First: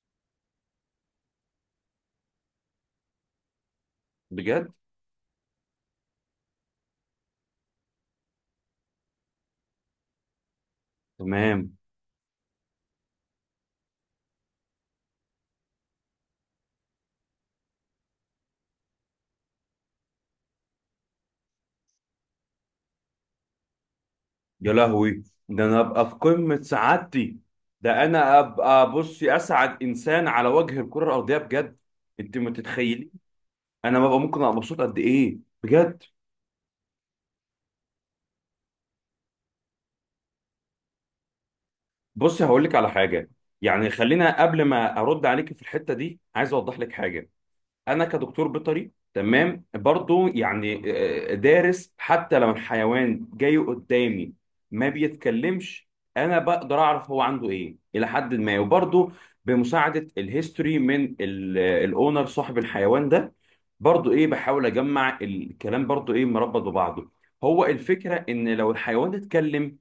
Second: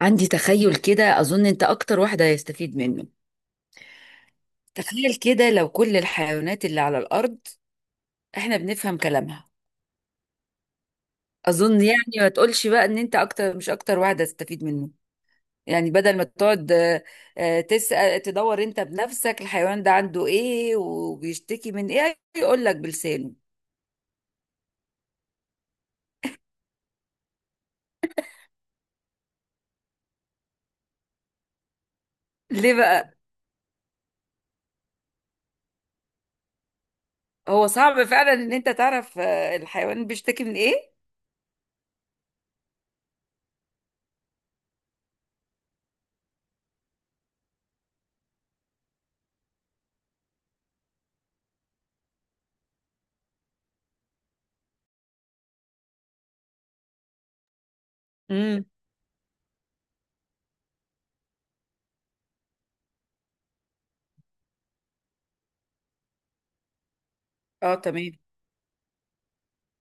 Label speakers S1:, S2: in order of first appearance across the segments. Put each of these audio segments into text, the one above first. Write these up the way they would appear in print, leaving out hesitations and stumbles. S1: عندي تخيل كده، أظن أنت أكتر واحد هيستفيد منه.
S2: بجد.
S1: تخيل كده، لو كل الحيوانات اللي على الأرض إحنا بنفهم كلامها.
S2: تمام.
S1: أظن يعني، ما تقولش بقى إن أنت أكتر، مش أكتر واحد هتستفيد منه. يعني بدل ما تقعد تسأل تدور أنت بنفسك الحيوان ده عنده إيه وبيشتكي من إيه، يقول لك بلسانه.
S2: يا لهوي، ده انا ابقى في قمة سعادتي. ده انا ابقى، بصي، اسعد انسان على وجه الكرة الارضية، بجد. انت ما
S1: ليه
S2: تتخيلي
S1: بقى؟
S2: انا ببقى ممكن ابقى مبسوط قد ايه، بجد.
S1: هو صعب فعلا إن أنت تعرف الحيوان بيشتكي من إيه.
S2: بصي هقول لك على حاجة. يعني خلينا قبل ما ارد عليك في الحتة دي، عايز اوضح لك حاجة. انا كدكتور بيطري، تمام، برضو يعني دارس. حتى لو الحيوان جاي قدامي ما بيتكلمش، انا بقدر اعرف هو عنده ايه الى حد ما.
S1: امم.
S2: وبرضو بمساعدة الهيستوري من الاونر صاحب الحيوان ده، برضو ايه بحاول اجمع الكلام برضو ايه مربط ببعضه. هو
S1: اه، تمام.
S2: الفكرة ان لو الحيوان اتكلم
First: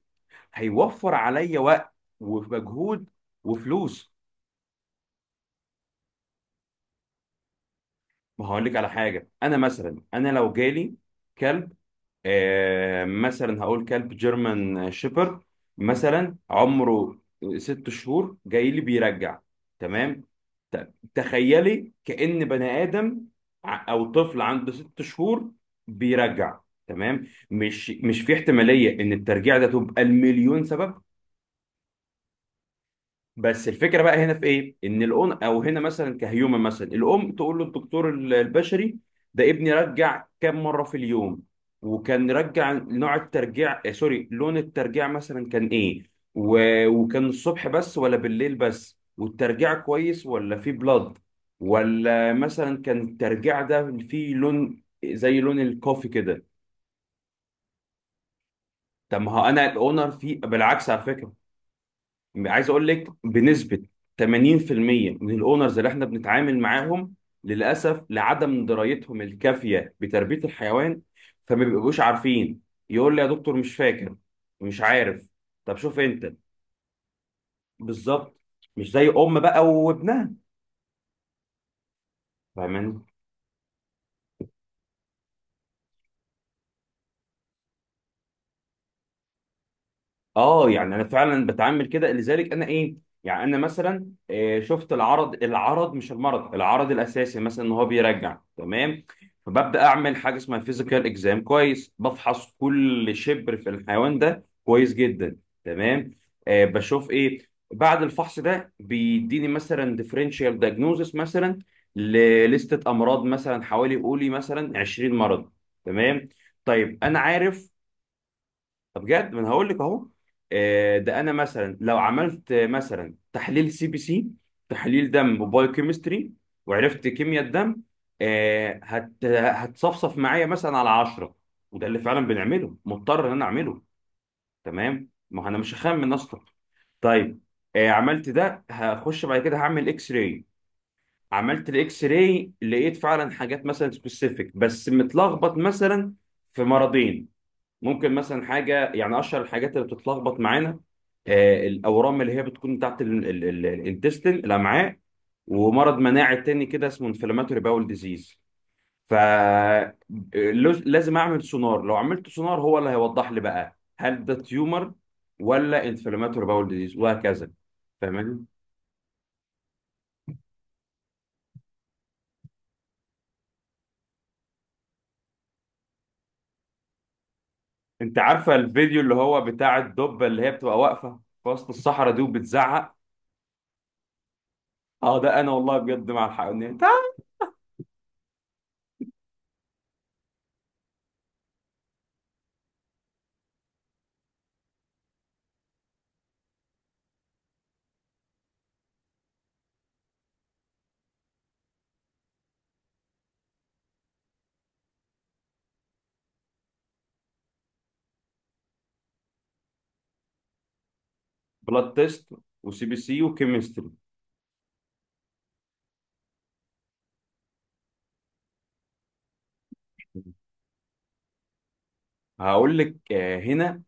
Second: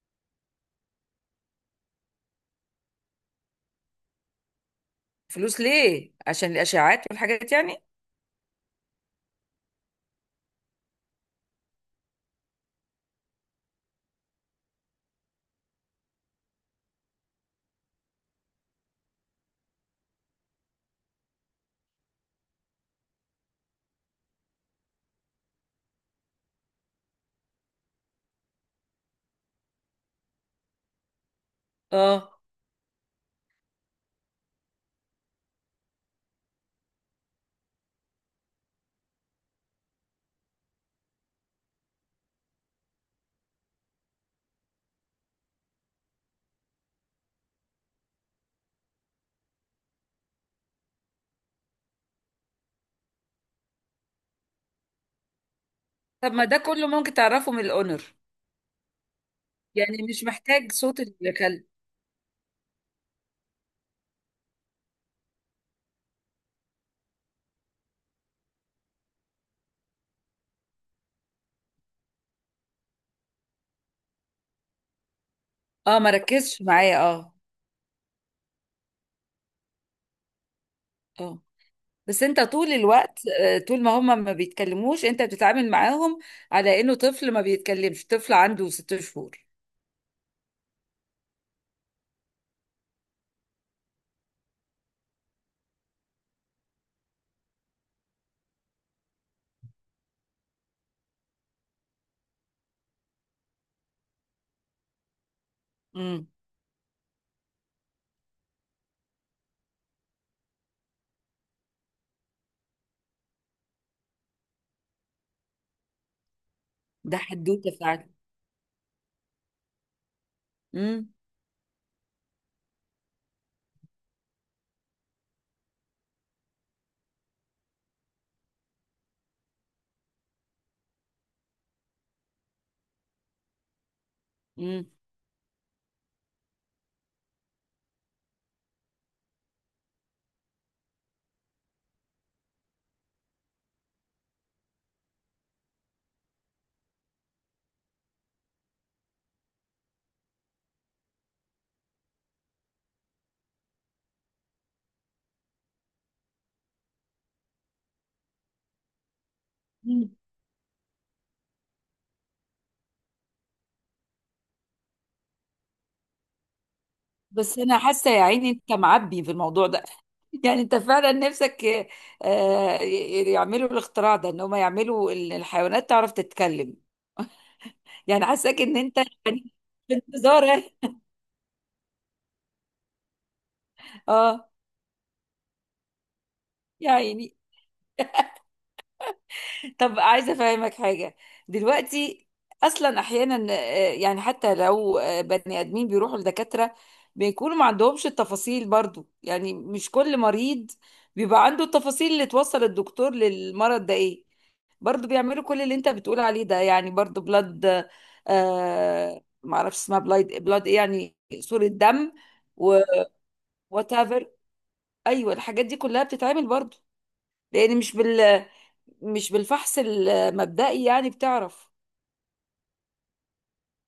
S2: هيوفر عليا وقت ومجهود وفلوس.
S1: فلوس ليه؟ عشان الأشعاعات والحاجات يعني.
S2: ما هقول لك على حاجة، انا مثلا، انا لو جالي كلب، مثلا هقول كلب جيرمان شيبرد، مثلا عمره 6 شهور جاي لي بيرجع. تمام. تخيلي كأن بني آدم، أو طفل عنده 6 شهور بيرجع. تمام. مش في احتمالية إن الترجيع ده تبقى المليون سبب؟
S1: اه.
S2: بس الفكره بقى هنا في ايه، ان الام، او هنا مثلا كهيومن، مثلا الام تقول له الدكتور البشري: ده ابني رجع كم مره في اليوم، وكان رجع، نوع الترجيع، سوري، لون الترجيع مثلا كان ايه، و... وكان الصبح بس ولا بالليل بس، والترجيع كويس ولا فيه بلاد، ولا مثلا كان الترجيع ده فيه لون زي لون الكوفي
S1: طب
S2: كده.
S1: ما ده كله ممكن تعرفه من الاونر،
S2: طب ما هو انا
S1: يعني
S2: الاونر
S1: مش
S2: فيه
S1: محتاج
S2: بالعكس
S1: صوت
S2: على فكره.
S1: الكلب.
S2: عايز اقول لك، بنسبه 80% من الاونرز اللي احنا بنتعامل معاهم، للاسف لعدم درايتهم الكافيه بتربيه الحيوان، فما بيبقوش عارفين. يقول لي: يا دكتور مش فاكر، مش عارف. طب شوف
S1: اه، ما
S2: انت.
S1: ركزش معايا، اه.
S2: بالظبط. مش زي ام بقى وابنها.
S1: اه. بس انت طول
S2: فاهم.
S1: الوقت، طول ما هم ما بيتكلموش انت بتتعامل معاهم على انه طفل ما بيتكلمش، طفل عنده 6 شهور.
S2: اه، يعني انا فعلا بتعامل كده، لذلك انا ايه، يعني انا مثلا شفت العرض، العرض مش المرض، العرض الاساسي مثلا ان هو بيرجع، تمام. فببدا اعمل حاجه اسمها فيزيكال اكزام، كويس، بفحص كل شبر في الحيوان ده كويس جدا. تمام.
S1: امم.
S2: آه بشوف ايه. بعد الفحص ده بيديني مثلا ديفرنشال دايجنوزس مثلا لليستة امراض، مثلا حوالي، قولي مثلا، 20 مرض. تمام. طيب
S1: ده
S2: انا عارف.
S1: حدوته فعلا.
S2: طب بجد، ما انا هقول لك اهو.
S1: امم.
S2: ده انا مثلا لو عملت مثلا تحليل سي بي سي، تحليل دم وبايو كيمستري، وعرفت كيمياء الدم، هتصفصف معايا مثلا على 10. وده اللي فعلا بنعمله، مضطر ان انا اعمله.
S1: امم.
S2: تمام. ما هو انا مش هخمن اصلا. طيب. عملت ده، هخش بعد كده هعمل اكس راي. عملت الاكس راي، لقيت فعلا حاجات مثلا سبيسيفيك بس متلخبط مثلا في مرضين. ممكن مثلا حاجه، يعني اشهر الحاجات اللي بتتلخبط معانا الاورام اللي هي بتكون بتاعت الانتستين الامعاء، ومرض مناعي تاني كده اسمه انفلاماتوري باول ديزيز. ف
S1: أمم.
S2: لازم اعمل سونار. لو عملت سونار، هو اللي هيوضح لي بقى هل ده تيومر ولا انفلاماتوري باول ديزيز، وهكذا.
S1: بس انا حاسه يا
S2: فاهماني.
S1: عيني انت معبي في الموضوع ده. يعني انت فعلا نفسك، يعملوا الاختراع ده، ان هم يعملوا الحيوانات تعرف تتكلم.
S2: انت
S1: يعني
S2: عارفه
S1: حاساك ان انت،
S2: الفيديو اللي هو
S1: يعني،
S2: بتاع
S1: في
S2: الدبه اللي
S1: انتظار.
S2: هي بتبقى واقفه في وسط الصحراء دي وبتزعق؟
S1: اه.
S2: اه، ده انا والله بجد مع الحق.
S1: يا عيني. طب عايزه افهمك حاجه دلوقتي. اصلا احيانا يعني، حتى لو بني ادمين بيروحوا لدكاتره، بيكونوا ما عندهمش التفاصيل برضو. يعني مش كل مريض بيبقى عنده التفاصيل اللي توصل الدكتور للمرض ده ايه. برضو بيعملوا كل اللي انت بتقول عليه ده، يعني برضو بلاد. آه، معرفش اسمها، بلاد بلاد ايه يعني، صورة
S2: بلاد
S1: دم،
S2: تيست،
S1: و
S2: وسي بي سي وكيمستري.
S1: whatever. ايوه، الحاجات دي كلها بتتعمل برضو، لان مش بالفحص المبدئي يعني بتعرف.
S2: هقول لك هنا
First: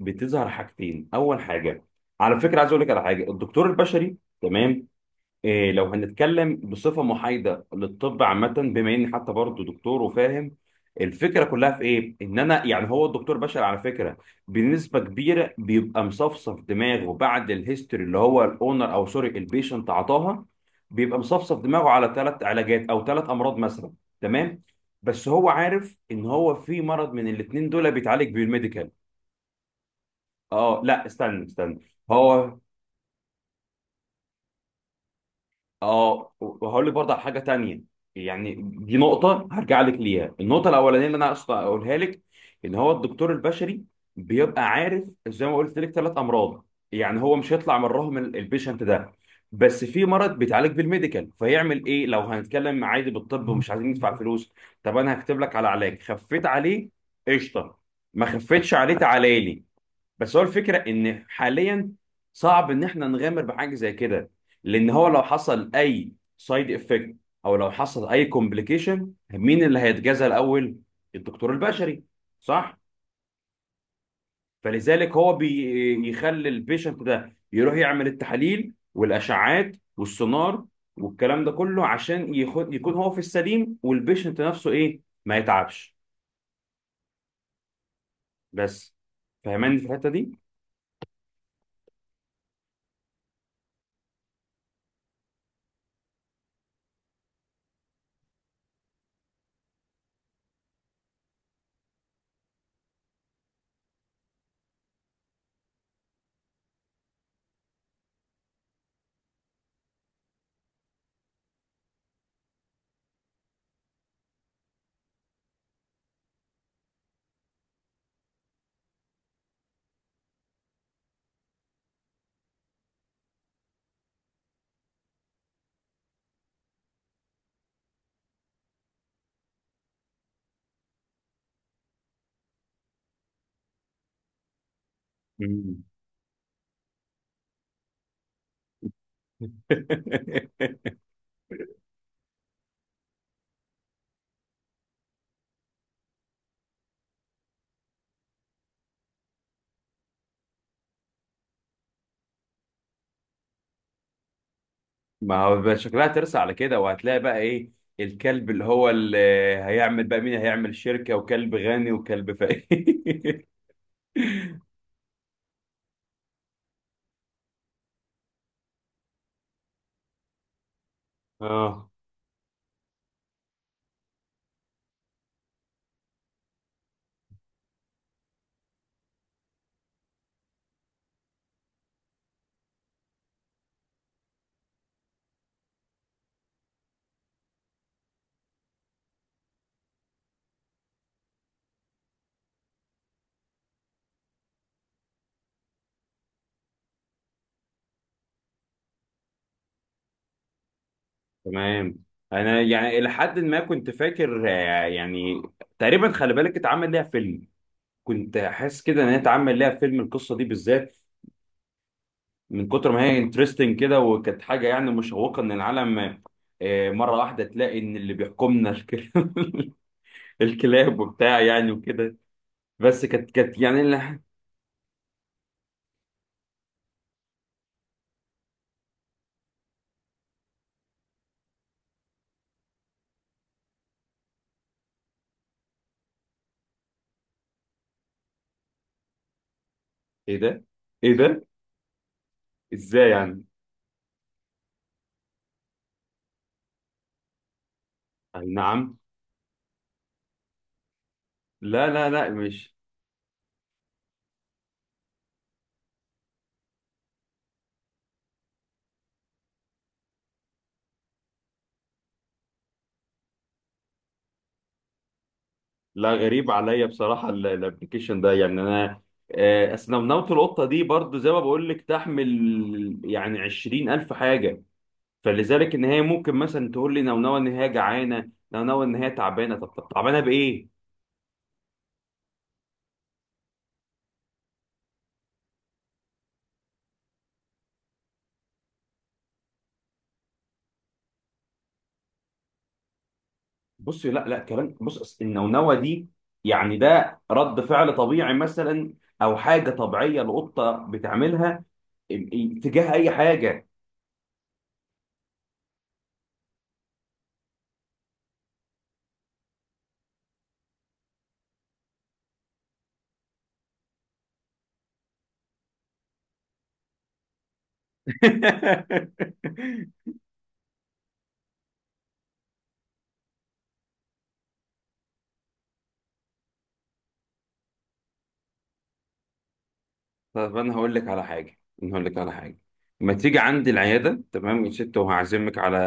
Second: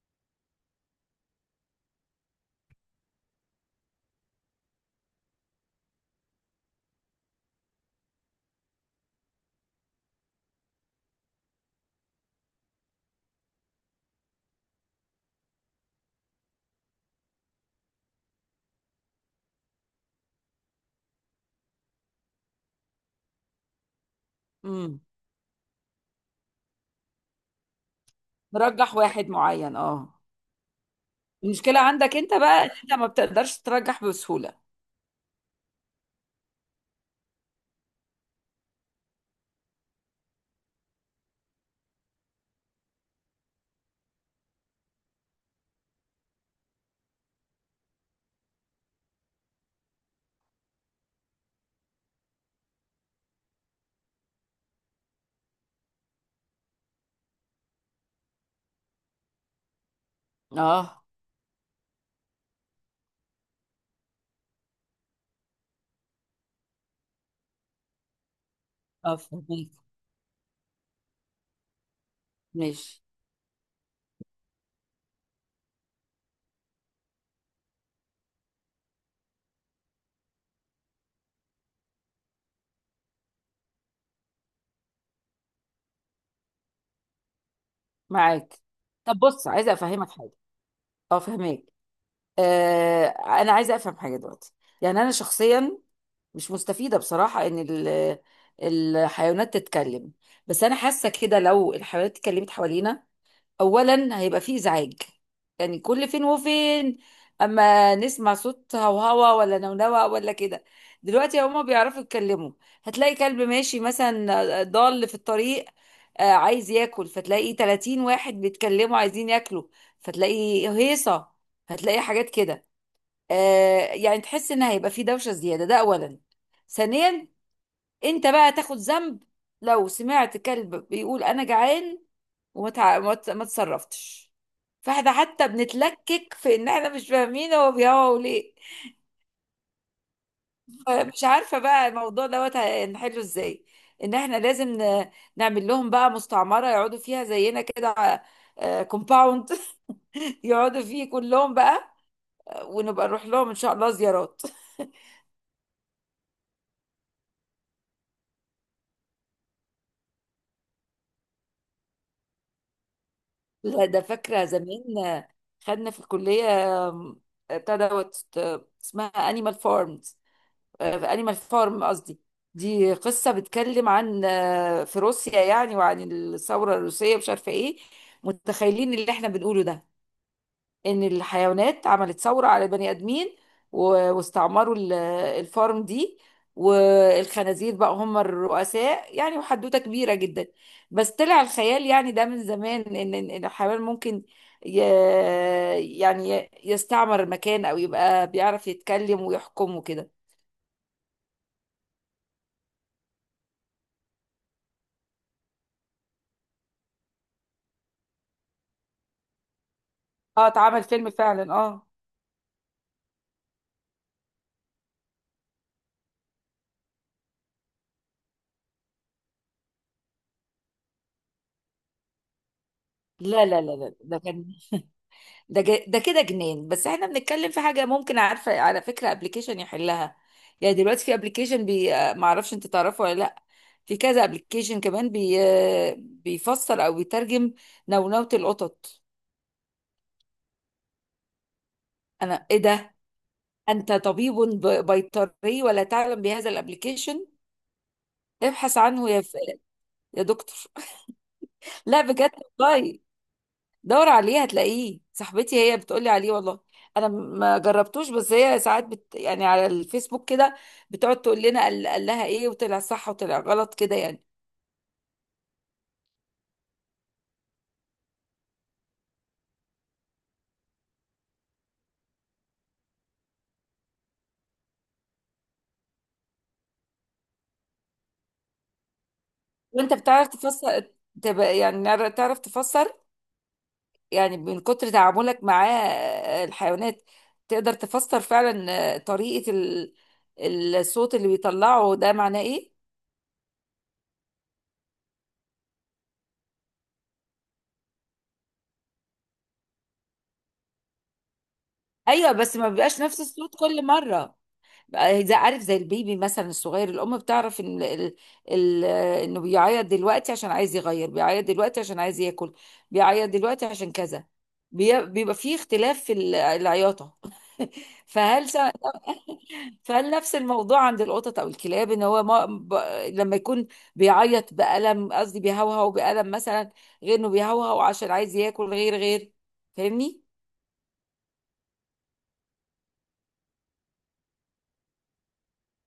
S2: بتظهر حاجتين. اول حاجه، على فكره، عايز اقول لك على حاجه، الدكتور البشري، تمام، إيه لو هنتكلم بصفة محايدة للطب عامة، بما إني حتى برضه دكتور وفاهم الفكرة كلها في إيه؟ إن أنا، يعني هو الدكتور بشر على فكرة، بنسبة كبيرة بيبقى مصفصف دماغه بعد الهيستوري اللي هو الأونر أو سوري البيشنت عطاها. بيبقى مصفصف دماغه على ثلاث علاجات أو ثلاث أمراض مثلا. تمام؟
S1: امم.
S2: بس هو عارف إن هو في مرض من الاتنين دول بيتعالج بالميديكال.
S1: مرجح واحد معين، اه.
S2: آه لا، استنى استنى.
S1: المشكله عندك انت
S2: هو،
S1: بقى ان انت ما بتقدرش ترجح بسهوله.
S2: اه، وهقول لك برضه على حاجه تانية. يعني دي نقطه هرجع لك ليها. النقطه الاولانيه اللي انا اقصد اقولها لك ان هو الدكتور البشري بيبقى عارف زي ما قلت لك ثلاث امراض. يعني هو مش هيطلع مرهم البيشنت ده، بس في مرض بيتعالج بالميديكال. فيعمل ايه لو هنتكلم عادي بالطب ومش عايزين ندفع فلوس؟ طب انا هكتب لك على علاج، خفيت عليه قشطه، ما خفيتش عليه تعالى لي. بس هو الفكره
S1: اه.
S2: ان حاليا صعب ان احنا نغامر بحاجه زي كده، لان هو لو حصل اي سايد افكت او لو حصل اي كومبليكيشن،
S1: اه،
S2: مين
S1: فهميك.
S2: اللي هيتجازى الاول؟ الدكتور البشري. صح.
S1: ماشي.
S2: فلذلك هو بيخلي البيشنت ده يروح يعمل التحاليل والاشعاعات والسونار والكلام ده كله عشان يخد يكون هو في السليم، والبيشنت نفسه ايه ما يتعبش.
S1: معاك.
S2: بس.
S1: طب بص، عايزه
S2: فاهماني في الحته
S1: افهمك حاجه.
S2: دي.
S1: اه، فهميك. آه. انا عايزه افهم حاجه دلوقتي. يعني انا شخصيا مش مستفيده بصراحه ان الحيوانات تتكلم. بس انا حاسه كده، لو الحيوانات اتكلمت حوالينا، اولا هيبقى فيه ازعاج. يعني كل فين وفين اما نسمع صوت هوهوا ولا نونوة ولا كده. دلوقتي هما بيعرفوا يتكلموا. هتلاقي كلب ماشي مثلا، ضال في الطريق، عايز ياكل، فتلاقي 30 واحد بيتكلموا عايزين ياكلوا. فتلاقي هيصة. هتلاقي حاجات كده، يعني تحس ان هيبقى فيه دوشة زيادة. ده اولا. ثانيا، انت بقى تاخد ذنب لو سمعت كلب بيقول انا جعان وما تع... ما ت- ما اتصرفتش. فاحنا حتى
S2: مم.
S1: بنتلكك في ان احنا مش فاهمين هو بيهوى ليه. مش عارفه بقى الموضوع دوت هنحله ازاي، ان احنا لازم نعمل لهم بقى مستعمره يقعدوا فيها زينا كده، كومباوند. يقعدوا فيه كلهم بقى، ونبقى نروح لهم ان شاء الله زيارات.
S2: ما هو بقى شكلها ترسى على كده، وهتلاقي بقى ايه الكلب اللي هو اللي هيعمل بقى، مين هيعمل شركة، وكلب غني وكلب فقير.
S1: لا، ده فاكره زمان، خدنا في الكليه، آم، بتاع دوت، اسمها انيمال فارم. في انيمال فارم
S2: اه
S1: قصدي. دي قصة بتكلم عن، في روسيا يعني، وعن الثورة الروسية مش عارفة ايه، متخيلين اللي احنا بنقوله ده، ان الحيوانات عملت ثورة على البني ادمين، واستعمروا الفارم دي، والخنازير بقى هم الرؤساء يعني، وحدوتة كبيرة جدا. بس طلع الخيال يعني ده من زمان، ان إن الحيوان ممكن ي- يعني يستعمر مكان، او يبقى بيعرف يتكلم ويحكم وكده.
S2: تمام. انا يعني الى حد ما كنت فاكر يعني تقريبا خلي بالك اتعمل ليها فيلم. كنت حاسس كده ان هي اتعمل ليها فيلم، القصة دي
S1: اه، اتعمل
S2: بالذات،
S1: فيلم فعلا، اه.
S2: من كتر ما هي انترستنج كده، وكانت حاجة يعني مشوقة ان العالم مرة واحدة تلاقي ان اللي بيحكمنا الكلاب. الكلاب وبتاع يعني وكده. بس كانت
S1: لا،
S2: كانت
S1: لا، لا،
S2: يعني.
S1: لا، ده كان، ده كده جنان. بس احنا بنتكلم في حاجه ممكن، عارفه على فكره، ابلكيشن يحلها. يعني دلوقتي في ابلكيشن بي، ما اعرفش انت تعرفه ولا لا. في كذا ابلكيشن كمان بي، بيفسر او بيترجم نونوة القطط.
S2: ايه ده، ايه ده.
S1: انا، ايه ده؟
S2: ازاي يعني؟
S1: انت طبيب بيطري ولا تعلم بهذا الابلكيشن؟
S2: اي
S1: ابحث
S2: نعم.
S1: عنه يا ف...، يا دكتور.
S2: لا
S1: لا
S2: لا لا،
S1: بجد،
S2: مش.
S1: والله. دور عليه هتلاقيه، صاحبتي هي بتقولي عليه والله. انا ما جربتوش، بس هي ساعات بت، يعني على الفيسبوك كده بتقعد تقول لنا قال لها ايه، وطلع صح وطلع غلط كده يعني.
S2: لا، غريب عليا بصراحه الابلكيشن ده. يعني انا، اصل نونوت القطه دي برضو زي ما بقول لك تحمل يعني 20,000 حاجه. فلذلك ان هي ممكن مثلا تقول لي نونوه ان هي جعانه، نونوه ان هي تعبانه. طب
S1: وانت
S2: تعبانه
S1: بتعرف
S2: بايه؟
S1: تفسر، تبقى يعني، تعرف تفسر يعني، من كتر تعاملك مع الحيوانات، تقدر تفسر فعلا طريقة الصوت اللي بيطلعه ده معناه ايه.
S2: بصي، لا لا، كلام. بص، أصل النونوه دي يعني ده رد فعل طبيعي مثلا، او حاجه طبيعيه القطه بتعملها
S1: ايوه، بس ما
S2: تجاه
S1: بيبقاش
S2: اي
S1: نفس الصوت
S2: حاجه.
S1: كل مرة. زي، عارف، زي البيبي مثلا الصغير، الام بتعرف ان ال- انه بيعيط دلوقتي عشان عايز يغير، بيعيط دلوقتي عشان عايز ياكل، بيعيط دلوقتي عشان كذا. بيبقى فيه اختلاف في العياطه. فهل سا- فهل نفس الموضوع عند القطط او الكلاب، ان هو ما ب... لما يكون بيعيط بألم، قصدي بيهوهو بألم مثلا، غير انه بيهوهو عشان عايز ياكل، غير غير. فاهمني؟
S2: طب انا هقول لك على حاجه، انا هقول لك على حاجه، ما تيجي عندي العياده، تمام يا ست، وهعزمك على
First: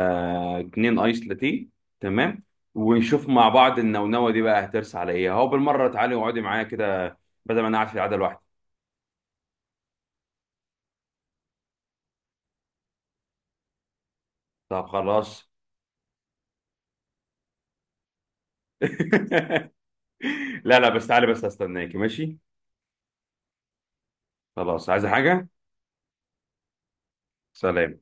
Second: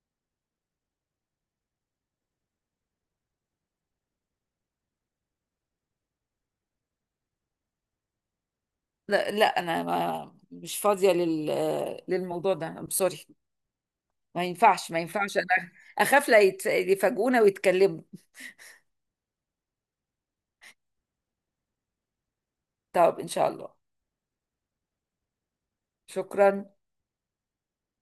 S2: اتنين ايس لاتيه. تمام. ونشوف مع بعض النونوه دي بقى هترس على ايه. اهو بالمره تعالي واقعدي معايا كده، بدل ما انا قاعد في العياده لوحدي.
S1: لا، لا، انا ما مش فاضيه للموضوع ده، سوري. ما
S2: طب
S1: ينفعش، ما ينفعش،
S2: خلاص.
S1: انا اخاف لا يت- يفاجئونا ويتكلموا.
S2: لا لا، بس تعالي، بس هستناكي. ماشي.
S1: طب ان شاء الله.
S2: خلاص، عايزه حاجه؟
S1: شكرا.
S2: سلام.